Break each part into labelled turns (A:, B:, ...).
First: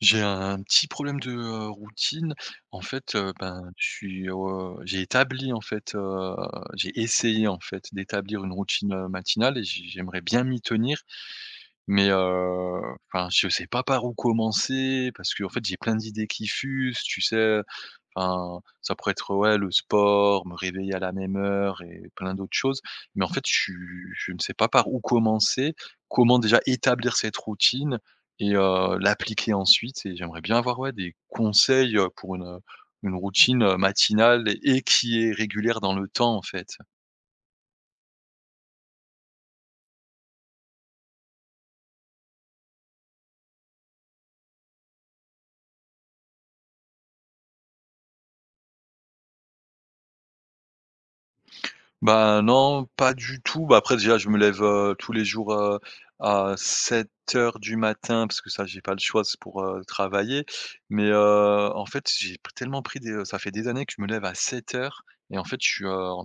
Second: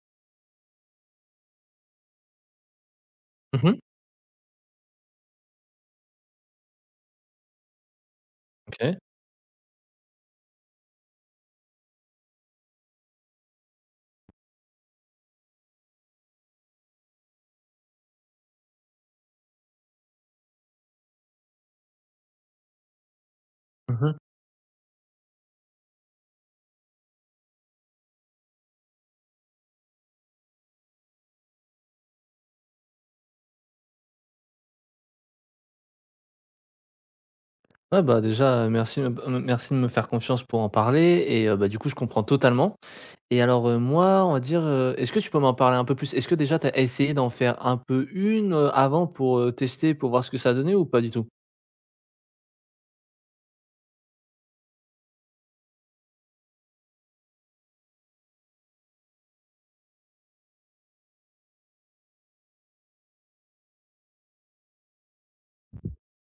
A: J'ai un petit problème de, routine. En fait, ben,
B: Mmh.
A: je suis, j'ai établi en fait, j'ai essayé en fait d'établir une routine,
B: OK.
A: matinale et j'aimerais bien m'y tenir, mais, enfin je sais pas par où commencer parce qu'en fait j'ai plein d'idées qui fusent, tu sais? Enfin, ça pourrait être, ouais, le sport, me réveiller à la même heure et plein d'autres choses. Mais en fait,
B: Mmh.
A: je ne sais pas par où commencer, comment déjà établir cette routine et l'appliquer ensuite et j'aimerais bien avoir, ouais, des conseils, pour une routine, matinale et qui est régulière dans le temps, en fait.
B: Ouais, bah, déjà, merci, b merci de me faire confiance pour en parler et bah, du coup, je comprends totalement. Et alors, moi, on va dire, est-ce que tu peux m'en parler un peu plus? Est-ce que déjà tu as essayé d'en faire un peu une avant pour, tester, pour voir ce que ça donnait ou pas du tout?
A: Bah, non, pas du tout. Bah, après déjà je me lève, tous les jours, à 7 h du matin parce que ça j'ai pas le choix, c'est pour, travailler. Mais, en fait j'ai p tellement pris des, ça fait des années que je me lève à 7 h et en fait je suis, en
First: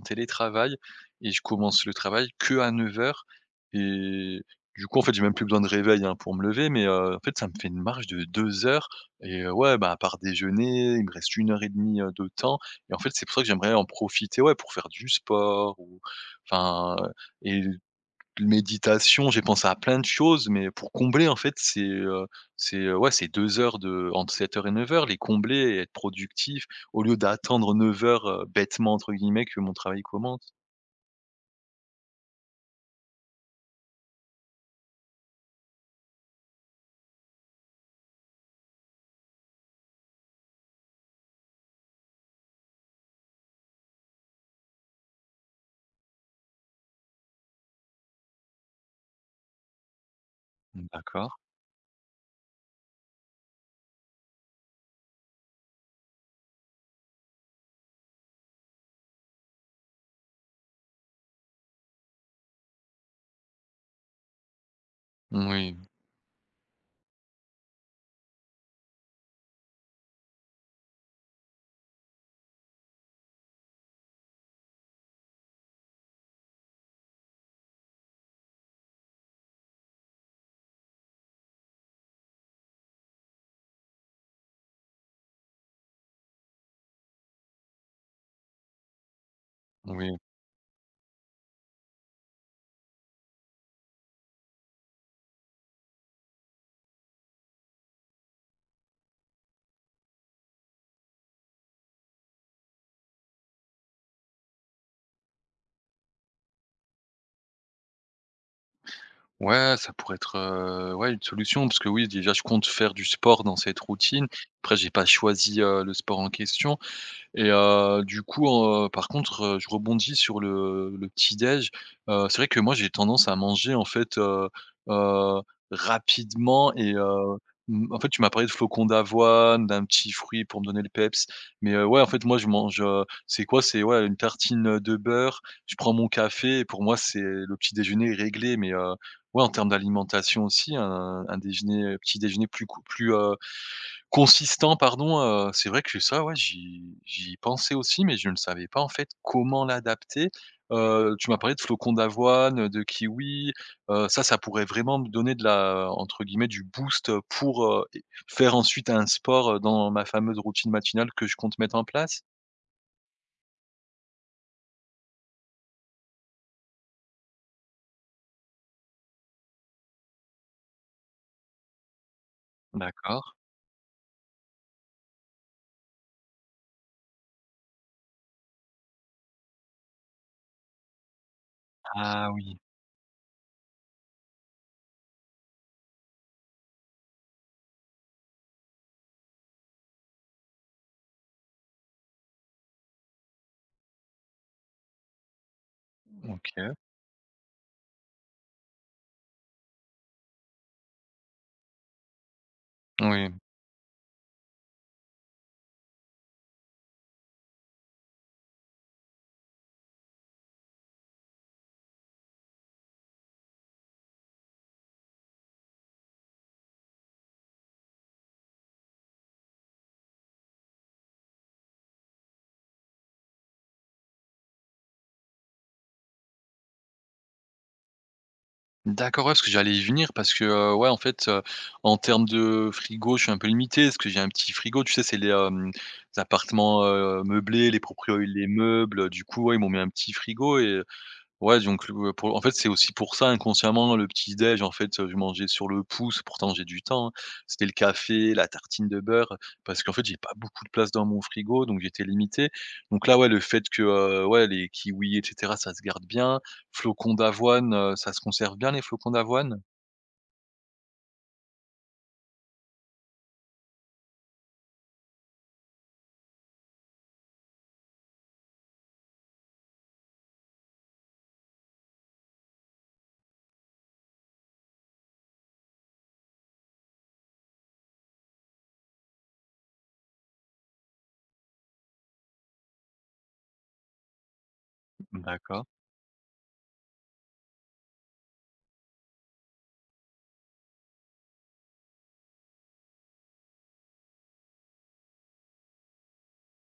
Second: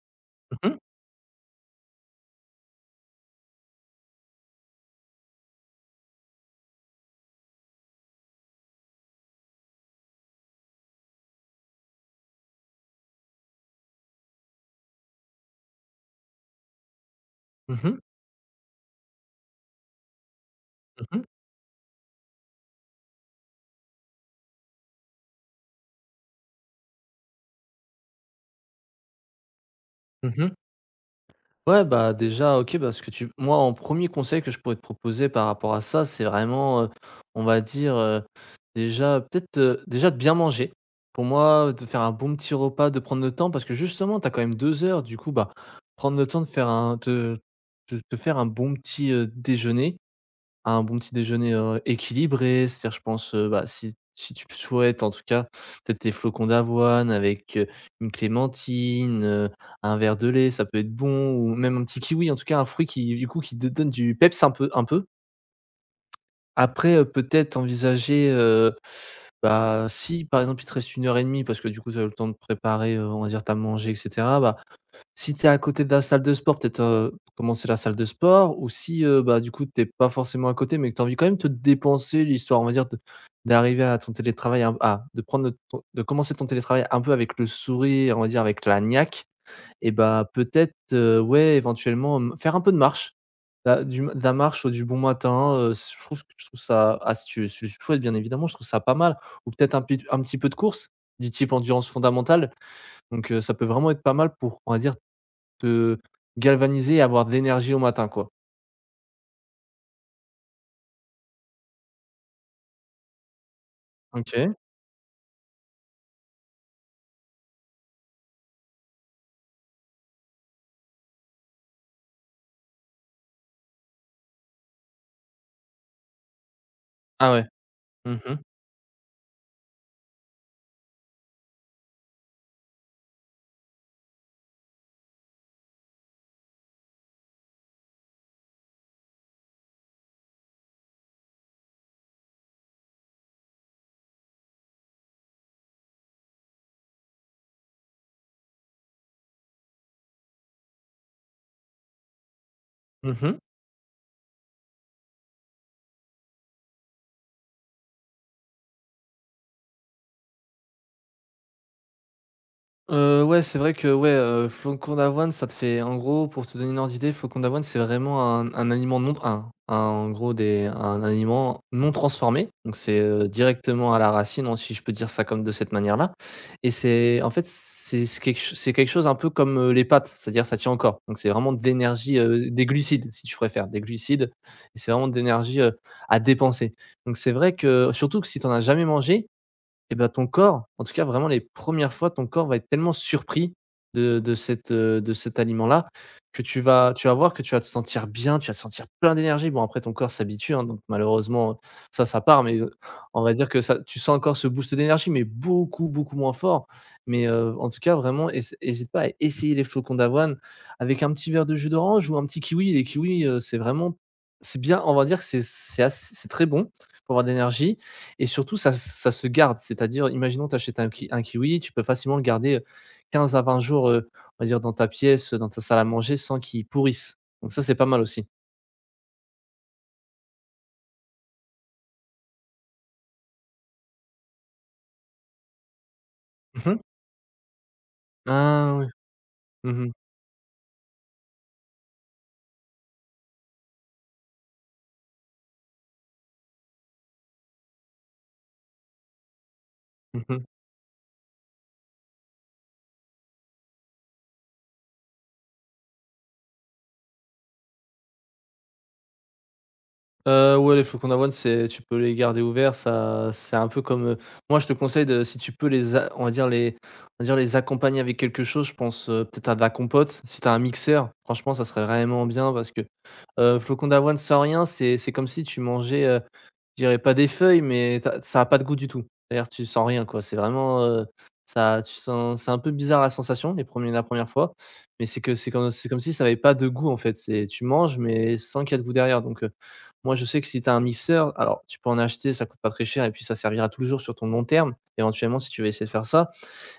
B: Mmh
A: télétravail
B: mh.
A: et je commence le travail qu'à heures. Et du coup en fait j'ai même plus besoin de réveil, hein, pour me lever mais, en fait ça me fait une marge de 2 heures et ouais, bah, à part déjeuner, il me reste une heure et demie 2 de temps. Et en fait, c'est pour ça que j'aimerais en profiter, ouais, pour faire du sport ou enfin, euh,
B: Mmh mh.
A: et méditation, j'ai pensé à plein de choses, mais pour
B: Mmh.
A: combler, en fait, ouais, c'est 2 heures de entre 7 h et 9 h les combler et être productif au lieu d'attendre 9:00, «bêtement» entre guillemets que mon travail commence.
B: Mmh. Ouais, bah, déjà, OK, bah, ce que tu moi, en premier conseil que je pourrais te proposer par rapport à ça, c'est vraiment, on va dire, déjà peut-être, déjà de bien manger. Pour moi, de faire un bon petit repas, de prendre le temps parce que justement, tu as quand même 2 heures, du coup, bah, prendre le temps de faire un de te faire un bon petit, déjeuner un bon petit
A: D'accord.
B: déjeuner, équilibré, c'est-à-dire je pense, bah, si tu le souhaites en tout cas, peut-être des flocons d'avoine avec, une clémentine, un verre de lait, ça peut être bon ou même un petit kiwi, en tout cas un fruit qui te donne du peps un peu.
A: Oui,
B: Après, peut-être envisager, bah, si par exemple il te reste une heure et demie parce que du coup tu as eu le temps de préparer, on va dire tu as mangé et cetera, bah, si tu es à côté de la salle de sport, peut-être, commencer la salle de sport ou si, bah, du coup, tu es pas forcément à côté, mais que tu as envie quand même de te dépenser, l'histoire, on va dire, de d'arriver à ton télétravail un à de commencer ton télétravail un peu avec le sourire, on va dire, avec la niaque. Et
A: oui.
B: bah, peut-être, ouais, éventuellement, faire un peu de marche, la du de la marche, ou du bon matin, je trouve ça astucieux, chouette, bien évidemment, je trouve ça pas mal, ou peut-être un petit peu de course, du type endurance fondamentale. Donc ça peut vraiment être pas mal pour, on va dire, te galvaniser et avoir de l'énergie au matin, quoi.
A: Ouais, ça pourrait être, ouais, une solution parce que oui, déjà, je compte faire du sport dans cette routine.
B: OK.
A: Après j'ai pas choisi, le sport en question. Et par contre, je rebondis sur le petit-déj. C'est vrai que moi, j'ai tendance à manger, en fait, heu, rapidement
B: Ah ouais.
A: en fait,
B: Mmh
A: tu m'as
B: mh.
A: parlé de flocons d'avoine, d'un petit fruit pour me donner le peps, mais ouais, en fait, moi, je mange, c'est quoi? C'est, ouais, une tartine, de beurre, je prends mon café et pour moi, c'est le petit-déjeuner est réglé, mais ouais, en termes d'alimentation aussi, un déjeuner, petit-déjeuner plus, consistant pardon, c'est vrai que ça, ouais, j'y pensais aussi, mais je ne savais pas en fait comment l'adapter. Tu m'as parlé de flocons d'avoine, de
B: Mmh mh.
A: kiwi, ça, ça pourrait vraiment me donner de la entre guillemets «du boost», pour, faire ensuite un sport, dans ma fameuse routine matinale que je compte mettre en place?
B: Ouais, c'est vrai que, ouais, flocons d'avoine, ça te fait en gros, pour te donner une ordre d'idée, flocons d'avoine, c'est vraiment un aliment non un un en gros des un aliment non transformé. Donc c'est,
A: D'accord.
B: directement à la racine, hein, si je peux dire ça comme de cette manière-là. Et c'est quelque ch c'est quelque chose un peu comme, les pâtes, c'est-à-dire ça tient encore. Donc c'est vraiment d'énergie,
A: Ah oui,
B: des glucides, si tu préfères, des glucides, et c'est vraiment d'énergie, à dépenser. Donc c'est vrai que surtout que si t'en as jamais mangé, et ben ton corps, en tout cas, vraiment les premières fois, ton corps va être tellement surpris de cette, de cet aliment-là, que
A: OK.
B: tu vas voir que tu vas te sentir bien, tu vas te sentir plein d'énergie. Bon, après ton corps s'habitue, hein, donc malheureusement, ça part, mais, on
A: Oui.
B: va dire que ça tu sens encore ce boost d'énergie, mais beaucoup, beaucoup moins fort. Mais, en tout cas, vraiment, hésite pas à essayer les flocons d'avoine avec un petit verre de jus d'orange ou un petit kiwi. Les kiwis, c'est vraiment on va dire que c'est très bon pour avoir d'énergie, et surtout ça se garde. C'est-à-dire, imaginons tu achètes un kiwi, tu peux facilement le garder, 15 à 20 jours, on va dire dans ta pièce, dans ta salle à manger sans qu'il pourrisse. Donc ça, c'est pas mal aussi.
A: D'accord, ouais, parce que j'allais y venir parce que, ouais, en fait, en termes de frigo, je suis un peu limité parce que j'ai un petit frigo, tu sais, c'est les, les
B: Mmh mh.
A: appartements, meublés, les proprios les
B: Ah oui.
A: meubles du coup, ouais, ils m'ont mis
B: Mmh
A: un
B: mh.
A: petit frigo et ouais, donc le pour en fait, c'est aussi pour ça inconsciemment le petit déj en fait, je mangeais sur le pouce, pourtant j'ai du temps, hein. C'était le café, la tartine de beurre, parce qu'en fait, j'ai pas
B: Mmh,
A: beaucoup de place dans mon frigo, donc j'étais limité. Donc là, ouais, le fait que, ouais, les kiwis et cetera, ça se garde bien. Flocons d'avoine, ça se conserve bien les flocons d'avoine?
B: ouais, les flocons d'avoine, c'est tu peux les garder ouverts, ça c'est un peu comme, moi je te conseille de si tu peux les a on va dire les on va dire les accompagner avec quelque chose, je pense, peut-être à de la compote. Si t'as un mixeur, franchement, ça serait vraiment bien parce que, flocons d'avoine sans rien, c'est comme si tu mangeais. Je dirais pas des feuilles, mais tu ça a pas de goût du tout. D'ailleurs, tu sens rien quoi, c'est vraiment, ça tu sens c'est un peu bizarre la sensation les 1 la première fois, mais
A: D'accord.
B: c'est comme si ça avait pas de goût en fait. C'est tu manges, mais sans qu'il y ait de goût derrière. Donc, moi je sais que si tu as un mixeur, alors tu peux en acheter, ça coûte pas très cher et puis ça servira toujours sur ton long terme, éventuellement si tu veux essayer de faire ça.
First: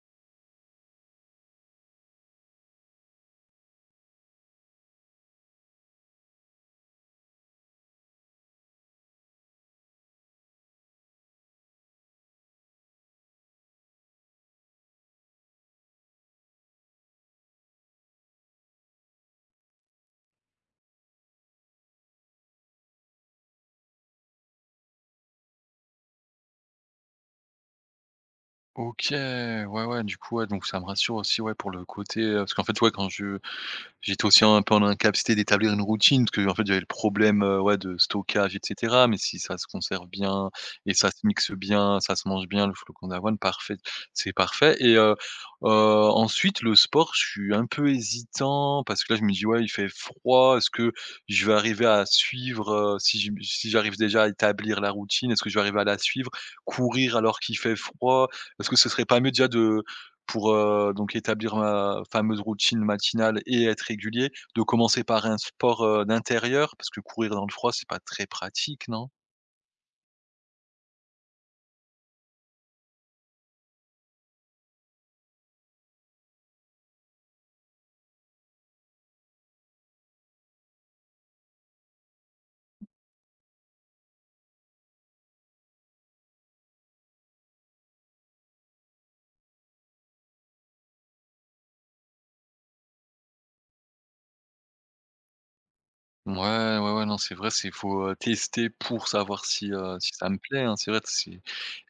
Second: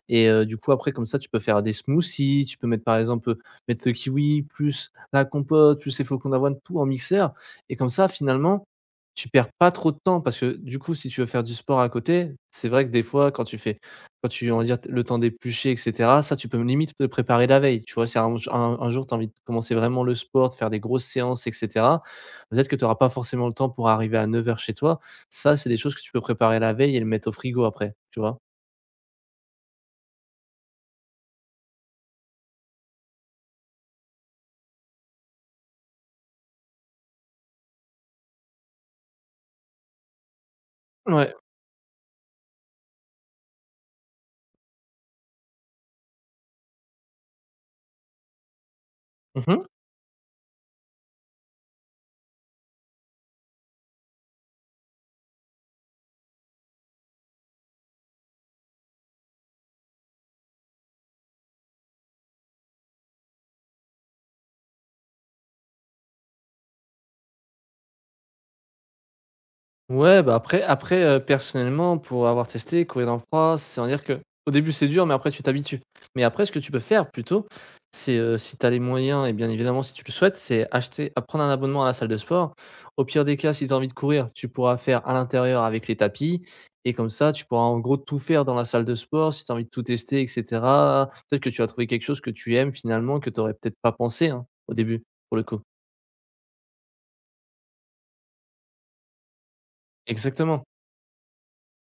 B: Et du coup, après, comme ça, tu peux faire des smoothies, tu peux mettre, par exemple, mettre le kiwi plus la compote, plus les flocons d'avoine, tout en mixeur, et comme ça, finalement, tu perds pas trop de temps parce que, du coup, si tu veux faire du sport à côté, c'est vrai que des fois, quand tu on va dire, le temps d'éplucher et cetera, ça, tu peux limite te préparer la veille, tu vois? Si un jour, tu as envie de commencer vraiment le sport, de faire des grosses séances et cetera, peut-être que tu auras pas forcément le temps pour arriver à neuf heures chez toi. Ça, c'est des choses que tu peux préparer la veille et le mettre au frigo après, tu vois?
A: OK, ouais, ouais, du coup, ouais, donc ça me rassure aussi, ouais, pour le côté, parce qu'en fait, ouais, quand je j'étais aussi un peu en incapacité d'établir une routine, parce qu'en fait, j'avais le problème, ouais, de stockage et cetera, mais si ça se conserve bien et ça se
B: Ouais.
A: mixe bien, ça se mange bien, le flocon d'avoine, parfait, c'est parfait ensuite le sport, je suis un peu hésitant parce que là, je me dis: «Ouais,
B: Mmh.
A: il fait froid, est-ce que je vais arriver à suivre, si j'arrive déjà à établir la routine, est-ce que je vais arriver à la suivre? Courir alors qu'il fait froid, est-ce que ce serait pas mieux déjà de pour, donc établir ma fameuse routine matinale et être régulier, de commencer par un sport, d'intérieur? Parce que courir dans le froid, c'est pas très pratique, non?
B: Ouais, bah, après, personnellement, pour avoir testé, courir dans le froid, c'est on dire que au début, c'est dur, mais après, tu t'habitues. Mais après, ce que tu peux faire plutôt, c'est, si tu as les moyens et bien évidemment, si tu le souhaites, c'est acheter à prendre un abonnement à la salle de sport. Au pire des cas, si tu as envie de courir, tu pourras faire à l'intérieur avec les tapis, et comme ça, tu pourras, en gros, tout faire dans la salle de sport si tu as envie de tout tester et cetera. Peut-être que tu vas trouver quelque chose que tu aimes finalement, que tu aurais peut-être pas pensé, hein, au début, pour le coup.
A: Ouais, ouais, ouais, non, c'est vrai, c'est faut, tester pour savoir si, si ça me plaît,
B: Exactement,
A: hein. C'est vrai c'est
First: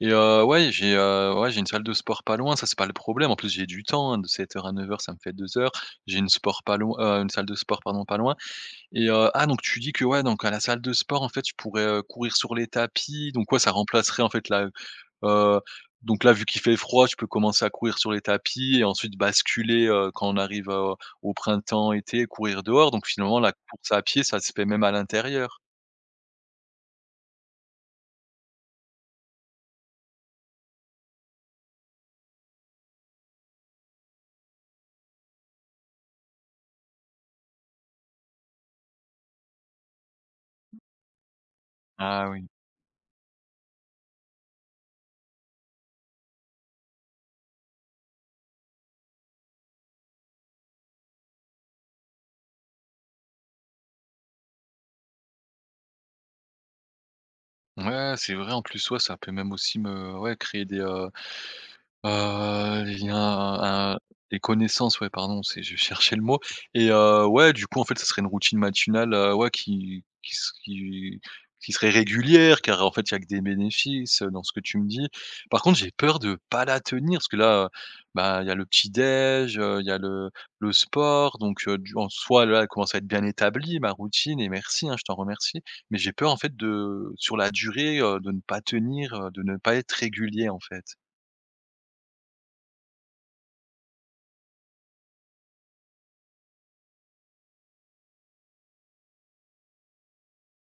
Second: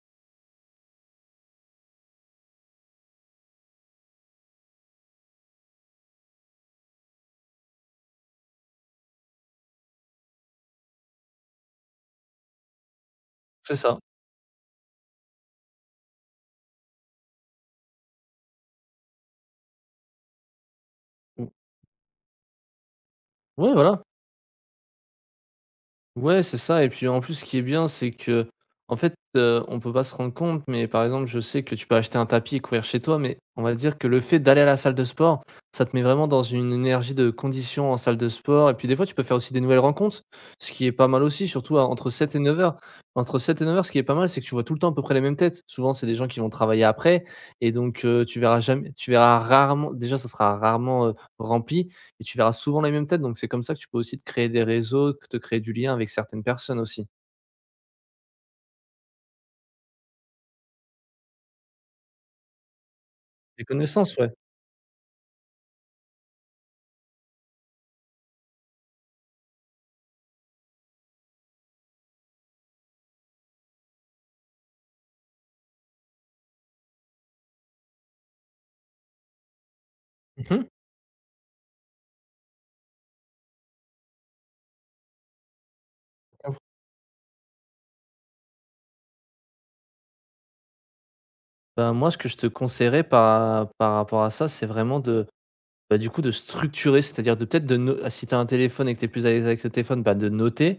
A: ouais, ouais, j'ai une salle de sport pas loin, ça, c'est pas le problème. En plus, j'ai du temps, hein, de 7:00 à 9:00, ça me fait 2 heures. J'ai une sport pas loin, une salle de sport, pardon, pas loin et ah, donc tu dis que, ouais, donc à la salle de sport, en fait, je pourrais, courir sur les tapis, donc ouais, ça
B: c'est ça.
A: remplacerait, en fait, la Heu, donc là, vu qu'il fait froid, je peux commencer à courir sur les tapis et ensuite basculer, quand on arrive, au
B: Mmh.
A: printemps, été, courir dehors. Donc finalement, la
B: Ouais,
A: course
B: voilà.
A: à pied, ça se fait même à l'intérieur.
B: Ouais, c'est ça et puis en plus, ce qui est bien, c'est que en fait, on peut pas se rendre compte, mais par exemple, je sais que tu peux acheter un tapis et courir chez toi, mais on va dire que le fait d'aller à la salle de sport, ça te met vraiment dans une énergie de condition en salle de sport et puis des fois, tu peux faire aussi des nouvelles rencontres, ce qui est pas mal aussi, surtout à entre
A: Ah
B: 7 et
A: oui.
B: neuf heures. Entre 7 et neuf heures, ce qui est pas mal, c'est que tu vois tout le temps à peu près les mêmes têtes. Souvent, c'est des gens qui vont travailler après, et donc tu verras jamais tu verras rarement déjà, ça sera rarement, rempli, et tu verras souvent les mêmes têtes, donc c'est comme ça que tu peux aussi te créer des réseaux, que te créer du lien avec certaines personnes aussi.
A: Ouais, c'est vrai en plus, ouais, ça peut même aussi me ouais, créer des, il y a
B: Des
A: un
B: connaissances, ouais.
A: des connaissances, ouais, pardon, c'est je cherchais le mot ouais, du coup, en fait, ça serait une routine matinale, ouais, qui serait régulière, car, en fait, il y a que des bénéfices, dans ce que tu me dis. Par contre, j'ai peur de pas la tenir parce que là, bah, il y a le petit-déj, il y a
B: Mmh.
A: le sport donc du en soi, là, elle commence à être bien établie, ma routine et merci, hein, je t'en remercie. Mais j'ai peur, en fait, de sur la durée, de ne pas tenir, de ne pas être régulier, en fait.
B: Bah, moi, ce que je te conseillerais par rapport à ça, c'est vraiment de, bah, du coup, de structurer, c'est-à-dire de peut-être de no si tu as un téléphone et que tu es plus à l'aise avec le téléphone, bah, de noter.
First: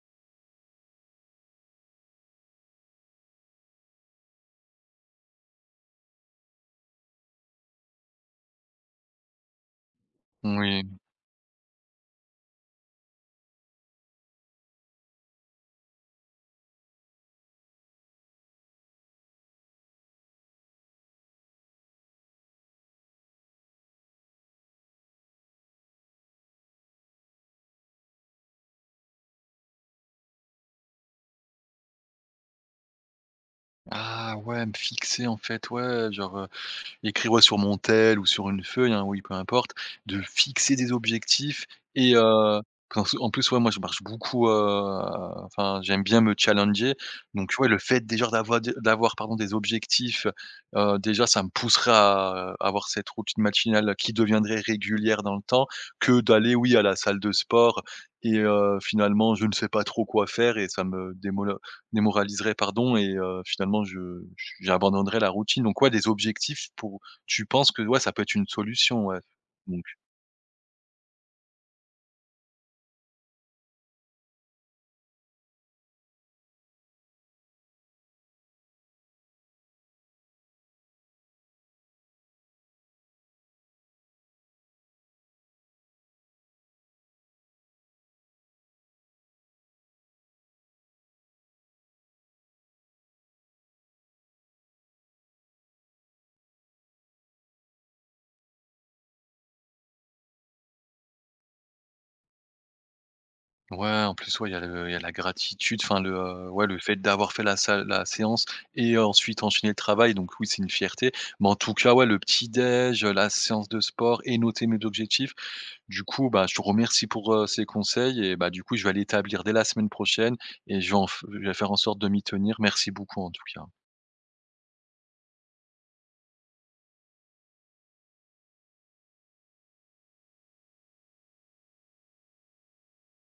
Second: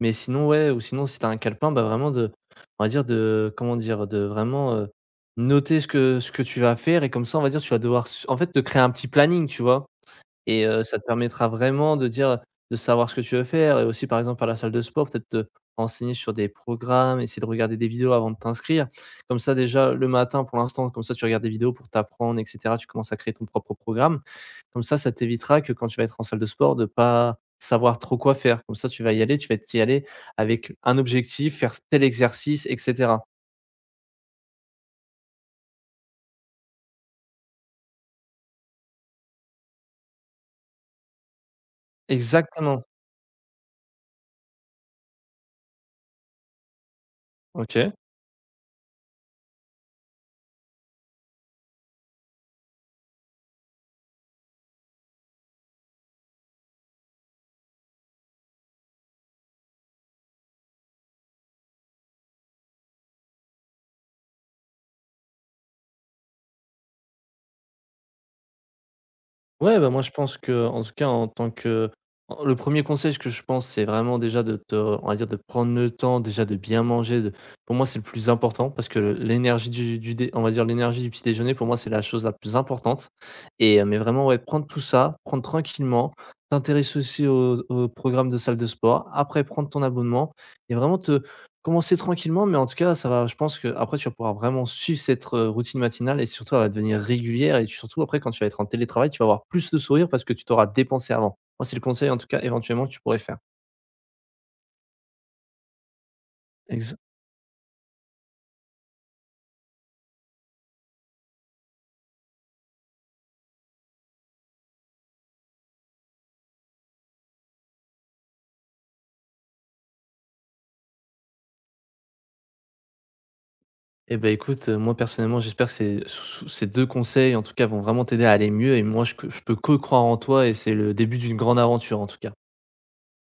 B: Mais sinon, ouais, ou sinon si tu as un calepin, bah, vraiment de on va dire de comment dire? De vraiment, noter ce que tu vas faire et comme ça, on va dire, tu vas devoir s en fait, te créer un petit planning, tu vois? Et
A: Oui.
B: ça te permettra vraiment de savoir ce que tu veux faire et aussi par exemple à la salle de sport, peut-être te renseigner sur des programmes, essayer de regarder des vidéos avant de t'inscrire. Comme ça déjà le matin pour l'instant, comme ça tu regardes des vidéos pour t'apprendre et cetera. Tu commences à créer ton propre programme. Comme ça t'évitera que quand tu vas être en salle de sport de pas savoir trop quoi faire. Comme ça, tu vas y aller, tu vas t'y aller avec un objectif, faire tel exercice et cetera.
A: Ah ouais, me fixer en fait, ouais, genre, écrire, ouais, sur mon tel ou sur une feuille, hein, oui, peu importe, de fixer des objectifs et heu,
B: Exactement.
A: parce qu'en plus, ouais, moi, je marche beaucoup, enfin, j'aime bien me challenger, donc ouais, le
B: OK.
A: fait déjà d'avoir, pardon, des objectifs, déjà, ça me pousserait à avoir cette routine matinale qui deviendrait régulière dans le temps, que d'aller, oui, à la salle de sport et finalement, je ne sais pas trop quoi faire et ça me démola démoraliserait, pardon et finalement, je j'abandonnerai la routine. Donc ouais, des objectifs pour tu penses que ouais, ça peut être une solution, ouais.
B: Ouais,
A: Donc
B: bah, moi, je pense que en tout cas, en le premier conseil que je pense, c'est vraiment déjà de te on va dire, de prendre le temps, déjà de bien manger, de pour moi, c'est le plus important parce que le- l'énergie du dé on va dire, l'énergie du petit déjeuner, pour moi, c'est la chose la plus importante. Et mais vraiment, ouais, prendre tout ça, prendre tranquillement, t'intéresser aussi au programme de salle de sport, après prendre ton abonnement, et vraiment te commencer tranquillement, mais en tout cas, ça va je pense que après tu vas pouvoir vraiment suivre cette, routine matinale et surtout elle va devenir régulière et surtout après quand tu vas être en télétravail, tu vas avoir plus de sourire parce que tu t'auras dépensé avant. Moi, c'est le conseil en tout cas éventuellement que tu pourrais faire.
A: ouais, en plus, ouais, il y a la gratitude, enfin le, ouais, le
B: Exa
A: fait d'avoir fait la séance et ensuite enchaîner le travail, donc oui, c'est une fierté. Mais en tout cas, ouais, le petit-déj, la séance de sport et noter mes objectifs. Du coup, bah, je te remercie pour, ces conseils et bah, du coup, je vais l'établir dès la semaine prochaine et je vais en f je vais faire en sorte de m'y tenir. Merci beaucoup en tout cas.
B: Eh ben, écoute, moi personnellement j'espère que ces 2 conseils en tout cas vont vraiment t'aider à aller mieux, et moi je peux que croire en toi et c'est le début d'une grande aventure en tout cas.